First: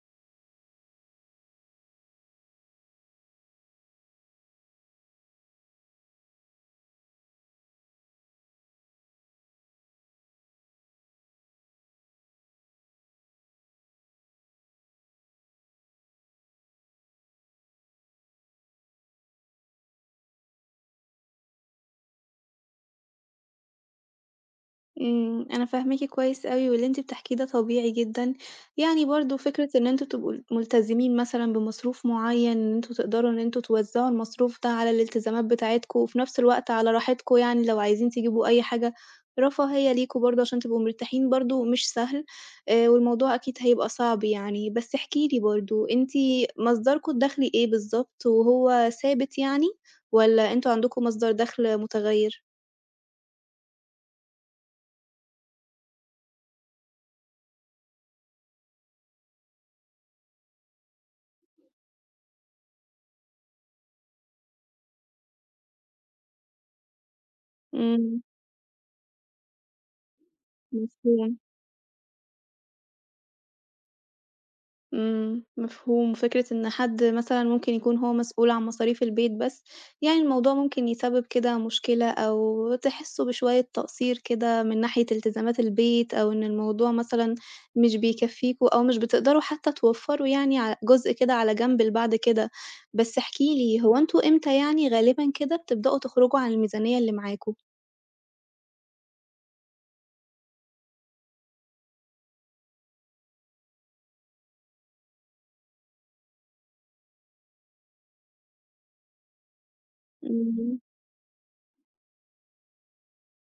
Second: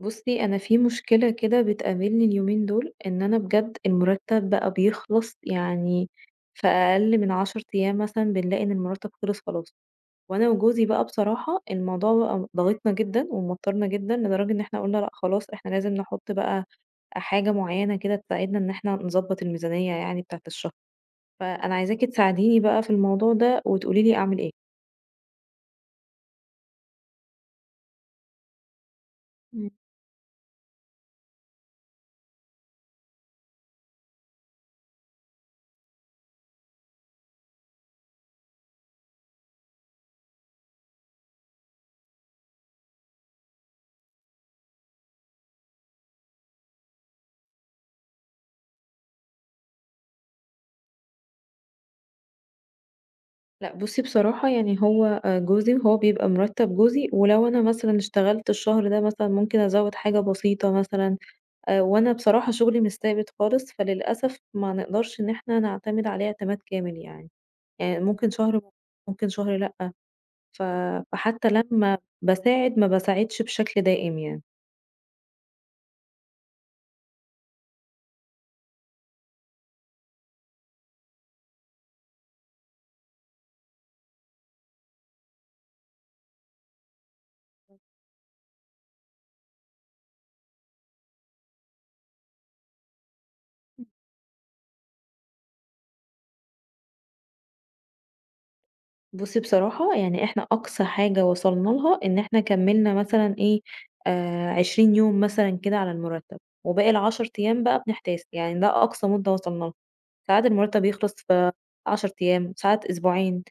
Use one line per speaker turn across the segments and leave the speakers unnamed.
بُصّي، أنا في مشكلة كده بتقابلني اليومين دول، إن أنا بجد المُرتّب بقى بيخلص يعني في أقل من 10 أيام مثلًا بنلاقي إن المُرتّب خلص خلاص. وأنا وجوزي بقى بصراحة الموضوع بقى ضاغطنا جدًا وموتّرنا جدًا لدرجة إن إحنا قُلنا لأ خلاص إحنا لازم نحُط بقى حاجة معيّنة كده تساعدنا إن إحنا نضبّط الميزانية يعني بتاعة الشهر. فأنا عايزاكِ تساعديني بقى في الموضوع ده وتقولي لي أعمل إيه.
أنا فاهماكِ كويس أوي، واللي أنتِ بتحكيه ده طبيعي جدًا، يعني برضه فكرة إن أنتم تبقوا ملتزمين مثلًا بمصروف معيّن، إن أنتم تقدروا إن أنتم توزّعوا المصروف ده على الالتزامات بتاعتكم، وفي نفس الوقت على راحتكم يعني لو عايزين تجيبوا أي حاجة رفاهية ليكم برضه عشان تبقوا مرتاحين برضه مش سهل، والموضوع أكيد هيبقى صعب يعني. بس احكِ لي برضه، أنتِ مصدركم الدخلي إيه بالضبط، وهو ثابت يعني والّا أنتم عندكم مصدر دخل متغيّر؟
لأ بُصّي بصراحة يعني هو جوزي وهو بيبقى مرتّب جوزي، ولو أنا مثلًا اشتغلت الشهر ده مثلًا ممكن أزوّد حاجة بسيطة مثلًا. وأنا بصراحة شغلي مش ثابت خالص، فللأسف ما نقدرش إن إحنا نعتمد عليه اعتماد كامل يعني. يعني
إمم،
ممكن شهر لأ. ف
مفهوم.
فحتى لمّا باساعد ما باساعدش بشكل دائم يعني.
إمم، مفهوم، وفكرة إن حد مثلًا ممكن يكون هو مسؤول عن مصاريف البيت بس، يعني الموضوع ممكن يسبب كده مشكلة أو تحسّوا بشوية تقصير كده من ناحية التزامات البيت، أو إن الموضوع مثلًا مش بيكفّيكوا أو مش بتقدروا حتى توفّروا يعني ع جزء كده على جنب لبعد كده. بس احكِ لي، هو أنتم إمتى يعني غالبًا كده بتبدأوا تخرجوا عن الميزانية اللي معاكم؟
بُصّي بصراحة يعني إحنا أقصى حاجة وصلنا لها إن إحنا كمّلنا مثلًا إيه، 20 يوم مثلًا كده على المُرتّب، وباقي ال10 أيام بقى بنحتاس، يعني ده أقصى مدة وصلنا لها. ساعات
إمم.
المُرتّب يخلص في 10 أيام، ساعات أسبوعين،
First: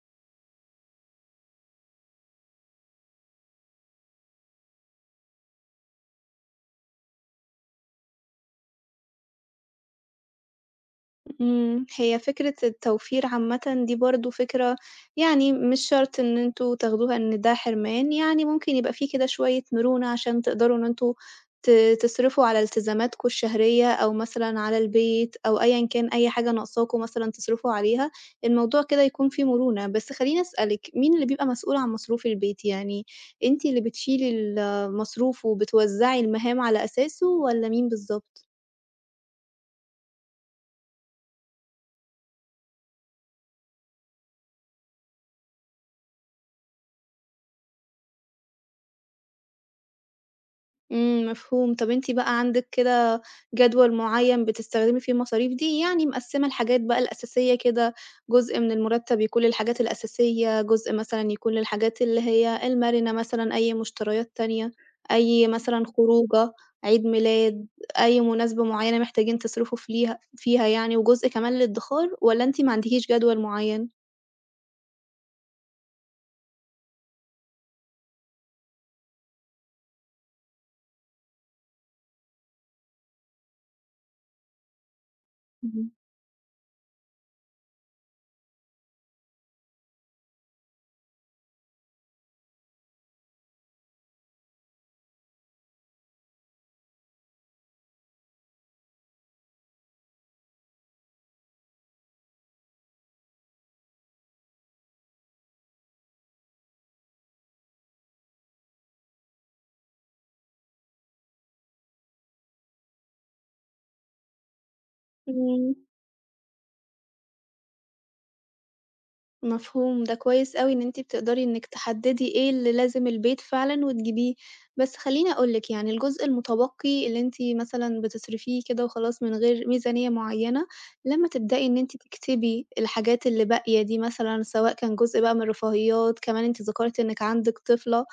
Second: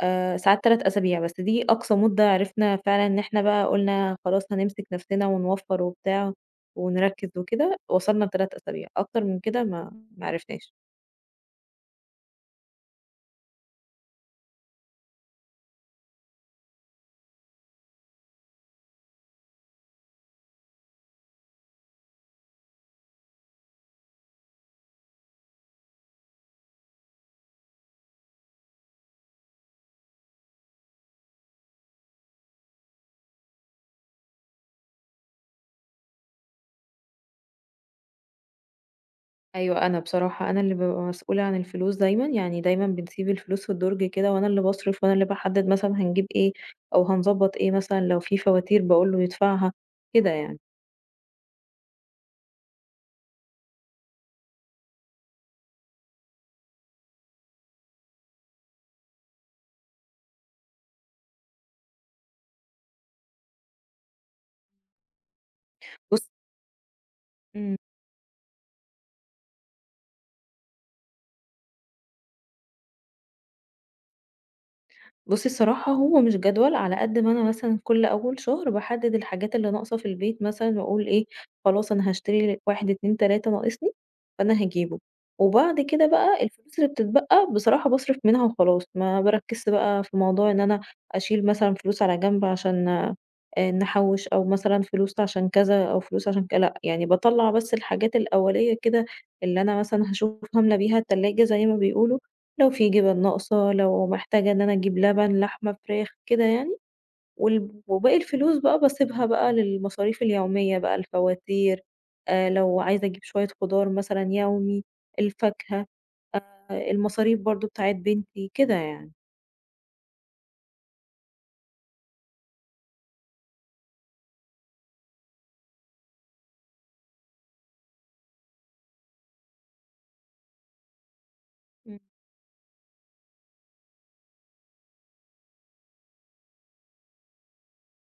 ساعات 3 أسابيع، بس دي أقصى مدة عرفنا فعلًا إن إحنا بقى قُلنا خلاص هنمسك نَفْسنا ونوفّر وبتاع ونركّز وكده، وصلنا ل3 أسابيع. أكتر من كده ما عرفناش.
هي فكرة التوفير عامةً دي برضه فكرة يعني مش شرط إن أنتم تاخدوها إن ده حرمان، يعني ممكن يبقى في كده شوية مرونة عشان تقدروا إن أنتم ت تصرفوا على التزاماتكم الشهرية أو مثلًا على البيت أو أيًا كان أي حاجة ناقصاكم مثلًا تصرفوا عليها، الموضوع كده يكون فيه مرونة. بس خلّيني أسألِك، مين اللي بيبقى مسؤول عن مصروف البيت؟ يعني أنتِ اللي بتشيلي المصروف وبتوزّعي المهام على أساسه والّا مين بالضبط؟
أيوه، أنا بصراحة أنا اللي بابقى مسؤولة عن الفلوس دايمًا، يعني دايمًا بنسيب الفلوس في الدرج كده وأنا اللي باصرف وأنا اللي باحدد مثلًا هنجيب إيه، أو هنضبّط إيه مثلًا لو في فواتير باقول له يدفعها، كده يعني.
إمم، مفهوم. طَب أنتِ بقى عندِك كده جدول معيّن بتستخدمي فيه المصاريف دي، يعني مقسّمة الحاجات بقى الأساسية كده، جزء من المُرتّب يكون للحاجات الأساسية، جزء مثلًا يكون للحاجات اللي هي المَرِنة مثلًا، أي مشتريات تانية، أي مثلًا
بُص
خروجة، عيد ميلاد،
إمم.
أي مناسبة معيّنة محتاجين تصرفوا فليها فيها يعني، وجزء كمان للإدّخار والّا أنتِ ما عندكيش جدول معيّن؟
بُصّي الصراحة هو مش جدول، على قد ما أنا مثلًا كل أول شهر باحدد الحاجات اللي ناقصة في البيت مثلًا، وأقول إيه خلاص أنا هاشتري 1، 2، 3 ناقصني، فأنا هاجيبه. وبعد
اهم.
كده بقى الفلوس اللي بتتبقى بصراحة باصرف منها وخلاص، ما باركزش بقى في موضوع إن أنا أشيل مثلًا فلوس على جنب عشان نحوّش، أو مثلًا فلوس عشان كذا، أو فلوس عشان ك لأ، يعني باطلّع بس الحاجات الأولية كده اللي أنا مثلًا هاشوف هاملى بيها التلاجة زي ما بيقولوا. لو في جبن ناقصة، لو محتاجة إن أنا أجيب لبن، لحمة، فراخ، كده يعني. وباقي الفلوس بقى باسيبها بقى للمصاريف اليومية بقى، الفواتير، لو عايزة أجيب شوية خضار مثلًا يومي،
إمم.
الفاكهة، المصاريف برضه بتاعة بنتي، كده يعني.
مفهوم، ده كويس أوي إن أنتِ بتقدري إنِّك تحدّدي إيه اللي لازم البيت فعلًا وتجيبيه، بس خلّيني أقول لِك يعني الجزء المتبقي اللي أنتِ مثلًا بتصرفيه كده وخلاص من غير ميزانية معيّنة، لمّا تبدئي إن أنتِ
إمم،
تكتبي الحاجات اللي باقية دي مثلًا سواء كان جزء بقى من الرفاهيات، كمان أنتِ ذكرتِ إنِّك عندِك طفلة،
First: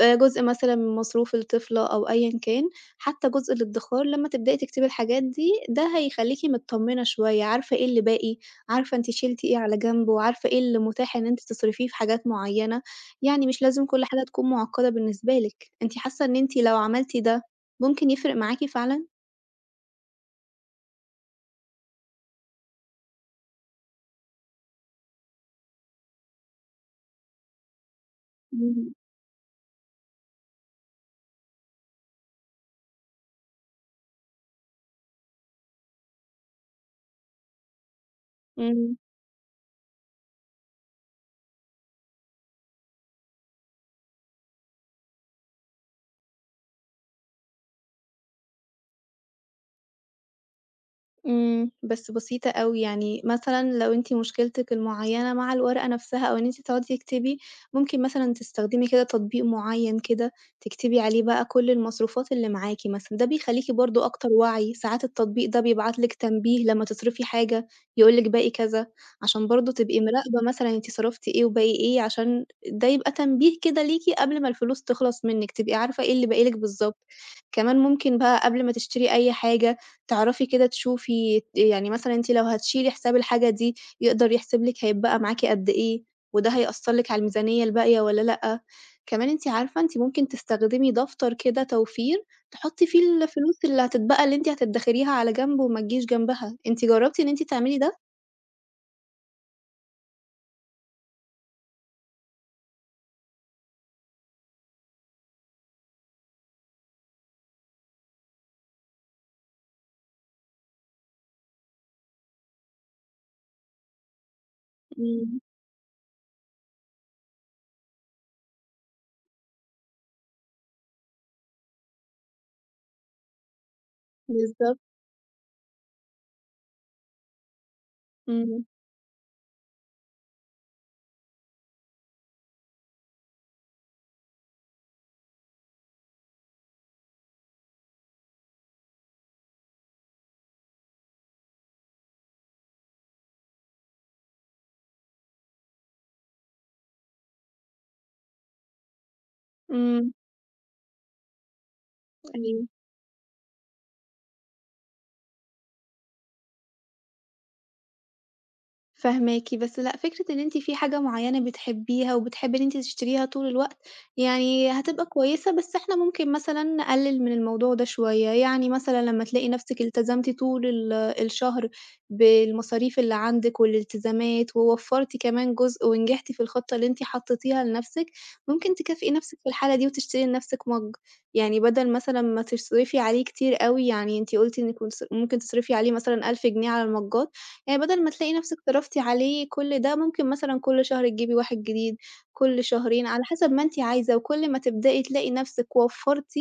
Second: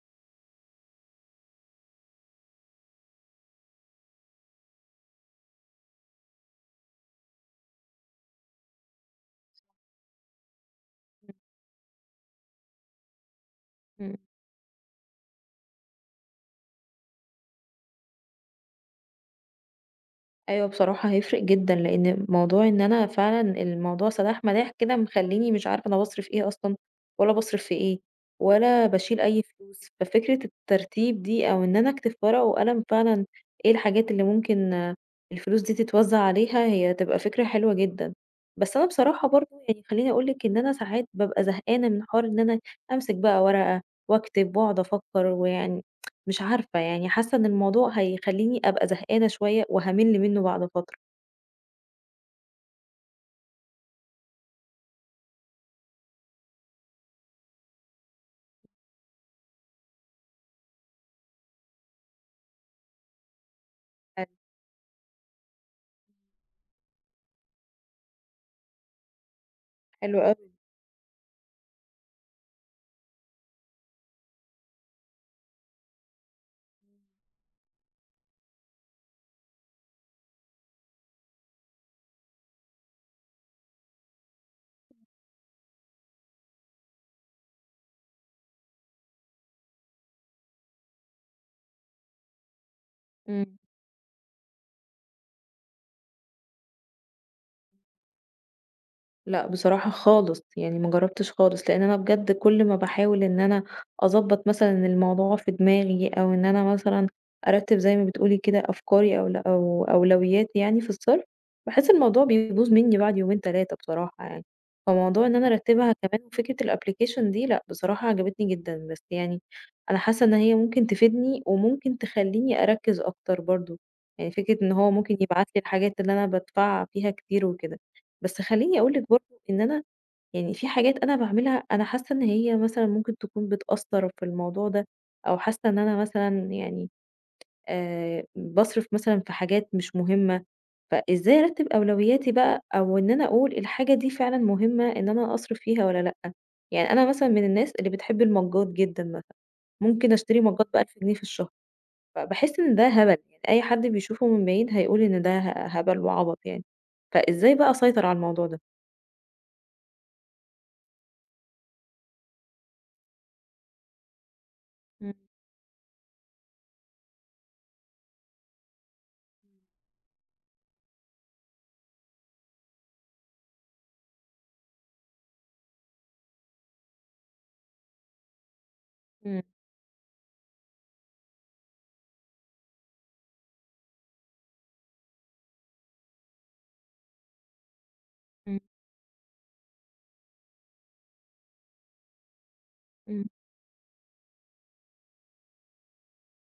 جزء مثلًا من مصروف الطفلة أو أيًا كان، حتى جزء الادّخار لمّا تبدئي تكتبي الحاجات دي، ده هيخلّيكِ متطمنة شوية، عارفة إيه اللي باقي، عارفة أنتِ شِلتِ إيه على جنب، وعارفة إيه اللي متاح إن
إمم،
أنتِ تصرفيه في حاجات معيّنة، يعني مش لازم كل
إمم.
حاجة تكون معقّدة بالنسبة لِك، أنتِ حاسة إن أنتِ لو عملتِ ده ممكن يفرق معاكِ فعلًا؟
أيوه بصراحة هيفرق جدًا، لإن موضوع إن أنا فعلًا الموضوع سداح مداح كده مخلّيني مش عارفة أنا باصرف إيه أصلًا، ولا باصرف في إيه، ولا
إمم،
باشيل أي فلوس. ففكرة الترتيب دي أو إن أنا أكتب ورقة وقلم فعلًا إيه الحاجات اللي ممكن الفلوس دي تتوزع عليها، هي تبقى فكرة حلوة جدًا. بس أنا
إمم.
بصراحة برضه يعني خلّيني أقول لِك إن أنا ساعات بابقى زهقانة من حوار إن أنا أمسك بقى ورقة، واكتب واقعد أفكّر ويعني مش عارفة يعني حاسة إن الموضوع هيخلّيني أبقى زهقانة شوية وهامِل منّه بعد فترة.
بس بسيطة أوي، يعني مثلًا لو أنتِ مشكلتِك المعيّنة مع الورقة نفسها أو إن أنتِ تقعدي تكتبي، ممكن مثلًا تستخدمي كده تطبيق معيّن كده، تكتبي عليه بقى كل المصروفات اللي معاكِ مثلًا، ده بيخلّيكِ برضه
حلو،
أكتر وعي، ساعات التطبيق ده بيبعت لِك تنبيه لمّا تصرفي حاجة، يقول لِك باقي كذا، عشان برضه تبقي
حلو
مراقبة
أوي.
مثلًا أنتِ صرفتِ إيه وباقي إيه، عشان ده يبقى تنبيه كده ليكِ قبل ما الفلوس تخلص منِّك، تبقي عارفة إيه اللي باقي لِك بالضبط. كمان ممكن بقى قبل ما تشتري أي حاجة تعرفي كده تشوفي يعني مثلًا أنتِ لو هتشيلي حساب الحاجة دي، يقدر يحسب لِك هيتبقى معاكِ قد إيه، وده هيأثّر لِك على الميزانية الباقية والّا لأ. كمان أنتِ عارفة أنتِ ممكن تستخدمي دفتر كده توفير، تحطّي فيه
إمم.
الفلوس اللي هتتبقى اللي أنتِ هتدخريها على جنب وما تجيش جنبها. أنتِ جرّبتِ إن أنتِ تعملي ده؟
لأ، بصراحة خالص، يعني ما جرّبتش خالص، لإن أنا بجد كل ما باحاول إن أنا أضبّط مثلًا الموضوع في دماغي، أو إن أنا مثلًا أرتّب زي ما بتقولي كده أفكاري أو أولوياتي يعني في الصرف، باحس الموضوع بيبوظ منّي بعد يومين 3 بصراحة يعني. فموضوع إن
إمم،
أنا أرتّبها كمان وفكرة الapplication دي لأ، بصراحة عجبتني جدًا، بس يعني أنا حاسة إن هي ممكن تفيدني، وممكن تخلّيني أركّز أكتر برضه، يعني فكرة إن
بالضبط،
هو ممكن يبعت لي الحاجات اللي أنا بادفع فيها كتير وكده. بس
إمم،
خلّيني أقول لِك برضه إن أنا يعني في حاجات أنا باعملها أنا حاسة إن هي مثلًا ممكن تكون بتأثّر في الموضوع ده، أو حاسة إن أنا مثلًا يعني باصرف مثلًا في حاجات مش مهمة، فإزاي أرتّب أولوياتي بقى أو إن أنا أقول الحاجة دي فعلًا مهمة إن أنا أصرف فيها والّا لأ؟ يعني أنا مثلًا من الناس اللي بتحب المجّات جدًا مثلًا،
إمم،
ممكن أشتري مجّات ب1000 جنيه في الشهر، فباحس
أيوه.
إن ده هبل، يعني أي حد بيشوفه من بعيد هيقول إن ده ه هبل وعبط يعني. فإزاي بقى أسيطر على الموضوع ده؟
فاهماكِ، بس لأ، فكرة إن أنتِ في حاجة معيّنة بتحبّيها وبتحبّي إن أنتِ تشتريها طول الوقت، يعني هتبقى
إمم.
كويسة، بس إحنا ممكن مثلًا نقلِّل من الموضوع ده شوية، يعني مثلًا لمّا تلاقي نَفْسِك التزمتِ طول الشهر بالمصاريف اللي عندِك والالتزامات ووفّرتِ كمان جزء ونجحتِ في الخطة اللي أنتِ حطّيتيها لنَفْسِك، ممكن تكافئي نَفْسِك
إمم،
في الحالة دي وتشتري لنَفْسِك مَج، يعني بدل مثلًا ما تصرفي عليه كتير أوي، يعني أنتِ قُلتِ إنِّك كنتِ ممكن تصرفي عليه مثلًا 1000 جنيه على المَجّات، يعني بدل ما تلاقي نفسِك
إمم،
صرفتِ عليه كل ده، ممكن مثلًا كل شهر تجيبي واحد جديد، كل شهرين، على
إمم،
حسب ما أنتِ عايزة، وكل ما تبدئي تلاقي نفسِك وفّرتِ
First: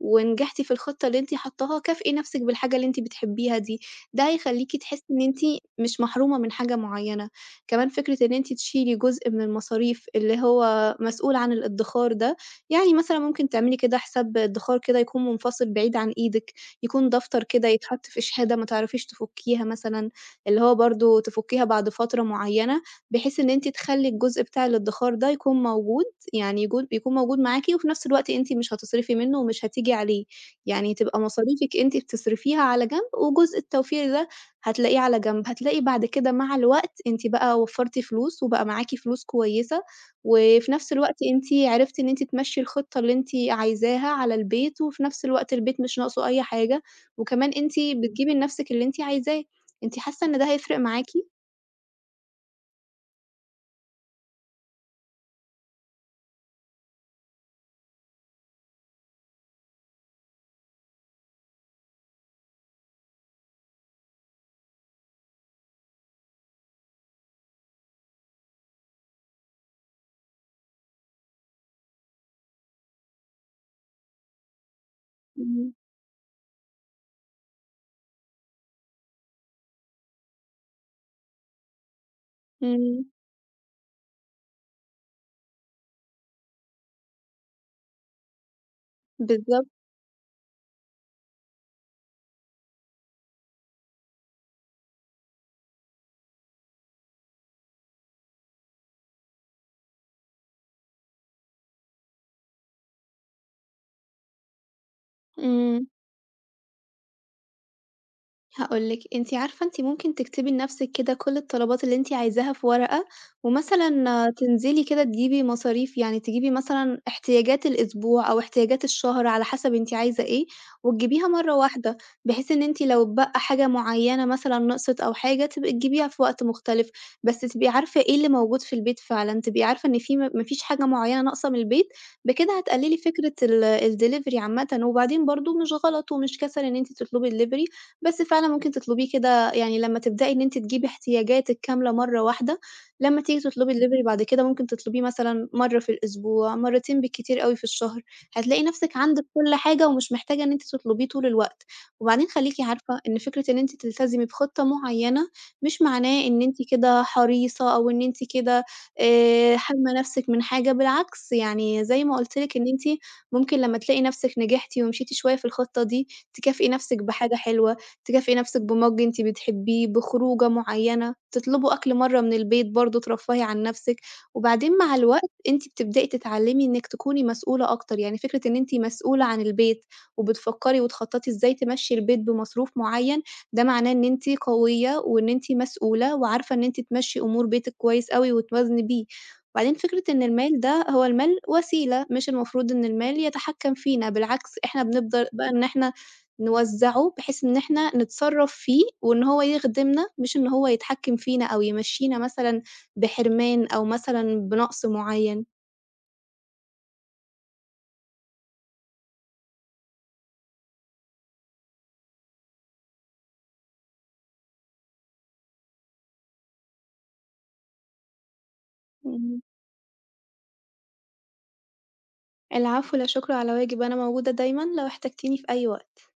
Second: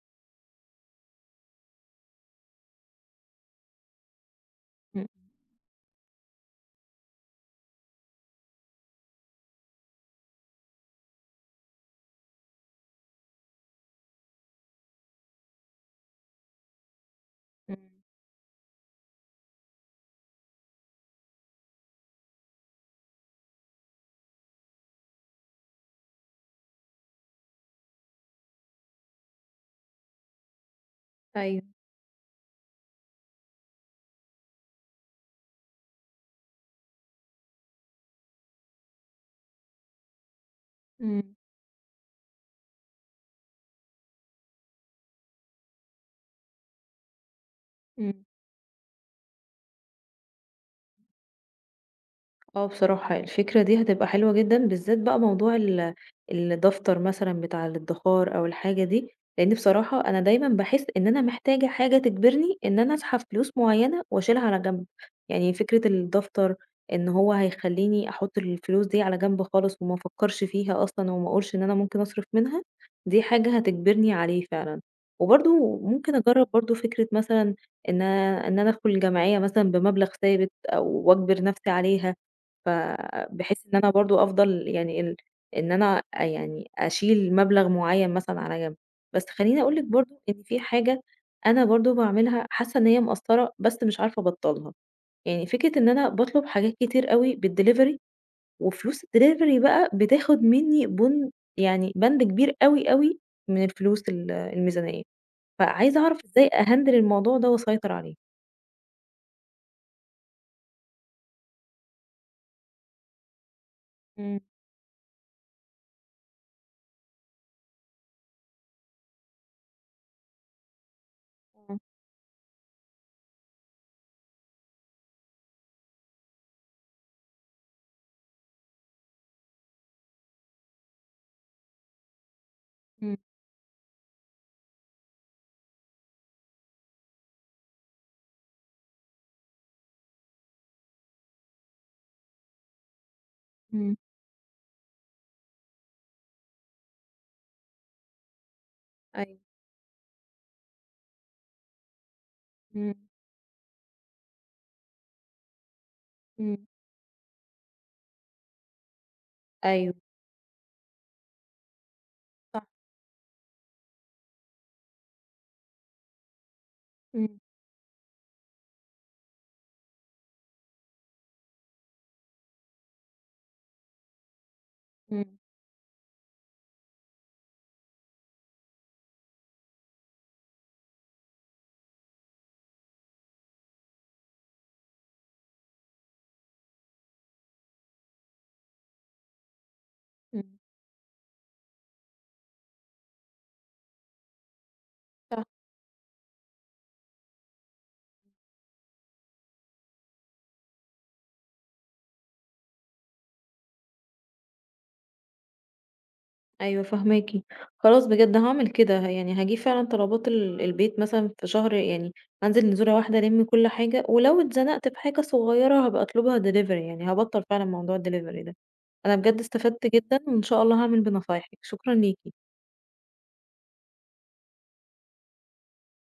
ونجحتِ في الخطة اللي أنتِ حاطاها، كافئي نفسِك بالحاجة اللي أنتِ بتحبيها دي، ده هيخلّيكِ تحسّي
إمم،
إن أنتِ مش محرومة من حاجة معيّنة. كمان فكرة إن أنتِ تشيلي جزء من المصاريف اللي هو مسؤول عن الادّخار ده، يعني مثلًا ممكن تعملي كده حساب ادّخار كده يكون منفصل بعيد عن إيدِك، يكون دفتر كده
إمم،
يتحط في شهادة ما تعرفيش تفكيها مثلًا. اللي هو برضه تفُكيها بعد فترة معيّنة، بحيث إن أنتِ تخلّي الجزء بتاع الادّخار ده يكون موجود، يعني يكون موجود معاكِ وفي نفس الوقت أنتِ مش هتصرفي منه ومش هتيجي عليه، يعني تبقى
أيوه،
مصاريفِك أنتِ بتصرفيها على جنب، وجزء التوفير ده هتلاقيه على جنب، هتلاقي بعد كده مع الوقت أنتِ بقى وفّرتِ فلوس وبقى معاكِ فلوس كويسة، وفي نفس الوقت
إمم،
أنتِ عرفتِ إن أنتِ تمشّي الخطة اللي أنتِ عايزاها على البيت، وفي نفس الوقت البيت مش ناقصه أي حاجة، وكمان أنتِ
إمم.
بتجيبي لنفسِك اللي أنتِ عايزاه. أنتِ حاسة إن ده هيفرق معاكِ؟
آه بصراحة الفكرة دي هتبقى حلوة جدًا، بالذات بقى موضوع الدفتر مثلًا بتاع الادخار أو الحاجة دي، لإن بصراحة أنا دايمًا باحس إن أنا محتاجة حاجة تجبرني إن أنا أسحب فلوس معيّنة وأشيلها على جنب. يعني فكرة الدفتر إن هو هيخلّيني أحُط الفلوس دي على جنب خالص وما أفكّرش فيها أصلًا وما أقولش إن أنا ممكن أصرف منها، دي حاجة هتجبرني عليه فعلًا.
إمم،
وبرضه ممكن أجرّب برضه فكرة مثلًا إن أنا أدخل الجمعية مثلًا بمبلغ ثابت أو وأجبر نَفْسي عليها. ف
إمم،
بحيث إن أنا برضه أفضل يعني إن أنا يعني أشيل مبلغ معيّن مثلًا على جنب. بس خلّيني
بالضبط،
أقول لِك برضه إن في حاجة أنا برضه باعملها حاسة إن هي مأثّرة، بس مش عارفة أبطّلها. يعني فكرة إن أنا باطلب حاجات كتير أوي بالdelivery وفلوس الdelivery بقى بتاخد منّي يعني بَند كبير أوي، أوي من الفلوس الميزانية.
إمم.
فعايزة أعرف إزاي أhandle الموضوع ده وأسيطر عليه.
هاقول لِك، أنتِ عارفة أنتِ ممكن تكتبي لنفسِك كده كل الطلبات اللي أنتِ عايزاها في ورقة، ومثلًا
إمم،
تنزلي كده تجيبي مصاريف، يعني تجيبي مثلًا احتياجات الأسبوع أو احتياجات الشهر على حسب أنتِ عايزة إيه، وتجيبيها مرة
إمم،
واحدة، بحيث إن أنتِ لو اتبقى حاجة معينة مثلًا نقصت أو حاجة تبقي تجيبيها في وقت مختلف، بس تبقي عارفة إيه اللي موجود في البيت فعلًا، تبقي عارفة إن في ما فيش حاجة معينة ناقصة من البيت، بكده هتقللي
إمم،
فكرة الdelivery عامةً، وبعدين برضه مش غلط ومش كسل إن أنتِ تطلبي delivery بس فعلًا ممكن تطلبيه كده يعني لمّا تبدئي إن أنتِ تجيبي احتياجاتِك كاملة مرّة واحدة، لمّا تيجي تطلبي
إمم،
delivery بعد كده ممكن تطلبيه مثلًا مرّة في الأسبوع، مرّتين بالكتير أوي في الشهر، هتلاقي نَفْسِك عندِك
أيوه.
كل حاجة ومش محتاجة إن أنتِ تطلبيه طول الوقت. وبعدين خلّيكِ
إمم،
عارفة إن فكرة إن أنتِ تلتزمي بخطة معيّنة مش معناه إن أنتِ
إمم.
كده حريصة أو إن أنتِ كده حارمة
أيوه،
نَفْسِك من حاجة، بالعكس يعني زي ما قُلت لِك إن أنتِ ممكن لمّا تلاقي نَفْسِك نجحتِ ومشيتِ شوية في الخطة دي، تكافئي نَفْسِك
صح.
بحاجة حلوة. تكافئي نَفْسِك بMug أنتِ بتحبّيه، بخروجة معيّنة، تطلبوا أكل مرّة من البيت برضه ترفّهي عن نَفْسِك، وبعدين مع الوقت
إمم،
أنتِ بتبدئي تتعلّمي إنِّك تكوني مسؤولة أكتر، يعني فكرة إن أنتِ مسؤولة عن البيت وبتفكّري وتخطّطي إزاي تمشّي البيت بمصروف معيّن، ده معناه إن أنتِ قوية وإن أنتِ مسؤولة وعارفة إن أنتِ تمشّي أمور بيتِك كويس أوي وتوازني بيه. وبعدين فكرة إن
إمم،
المال ده هو المال وسيلة، مش المفروض إن المال يتحكّم فينا، بالعكس إحنا بنقدر بقى إن إحنا نوزّعه بحيث إن إحنا نتصرّف فيه وإن هو يخدمنا، مش إن هو يتحكّم فينا أو يمشّينا مثلًا بحرمان أو مثلًا بنقص معيّن.
أيوه فاهماكِ. خلاص بجد هاعمل كده، يعني هاجيب فعلًا طلبات البيت مثلًا في شهر يعني هانزل نزولة واحدة ألِم كل حاجة، ولو اتزنقت في حاجة صغيرة هابقى أطلبها delivery يعني هابطّل فعلًا موضوع الdelivery ده. أنا
اهم.
بجد استفدت جدًا، وإن شاء الله هاعمل بنصايحِك، شكرًا ليكِ.
العفو، لا شُكر على واجب، أنا موجودة دايمًا لو احتجتيني في أي وقت.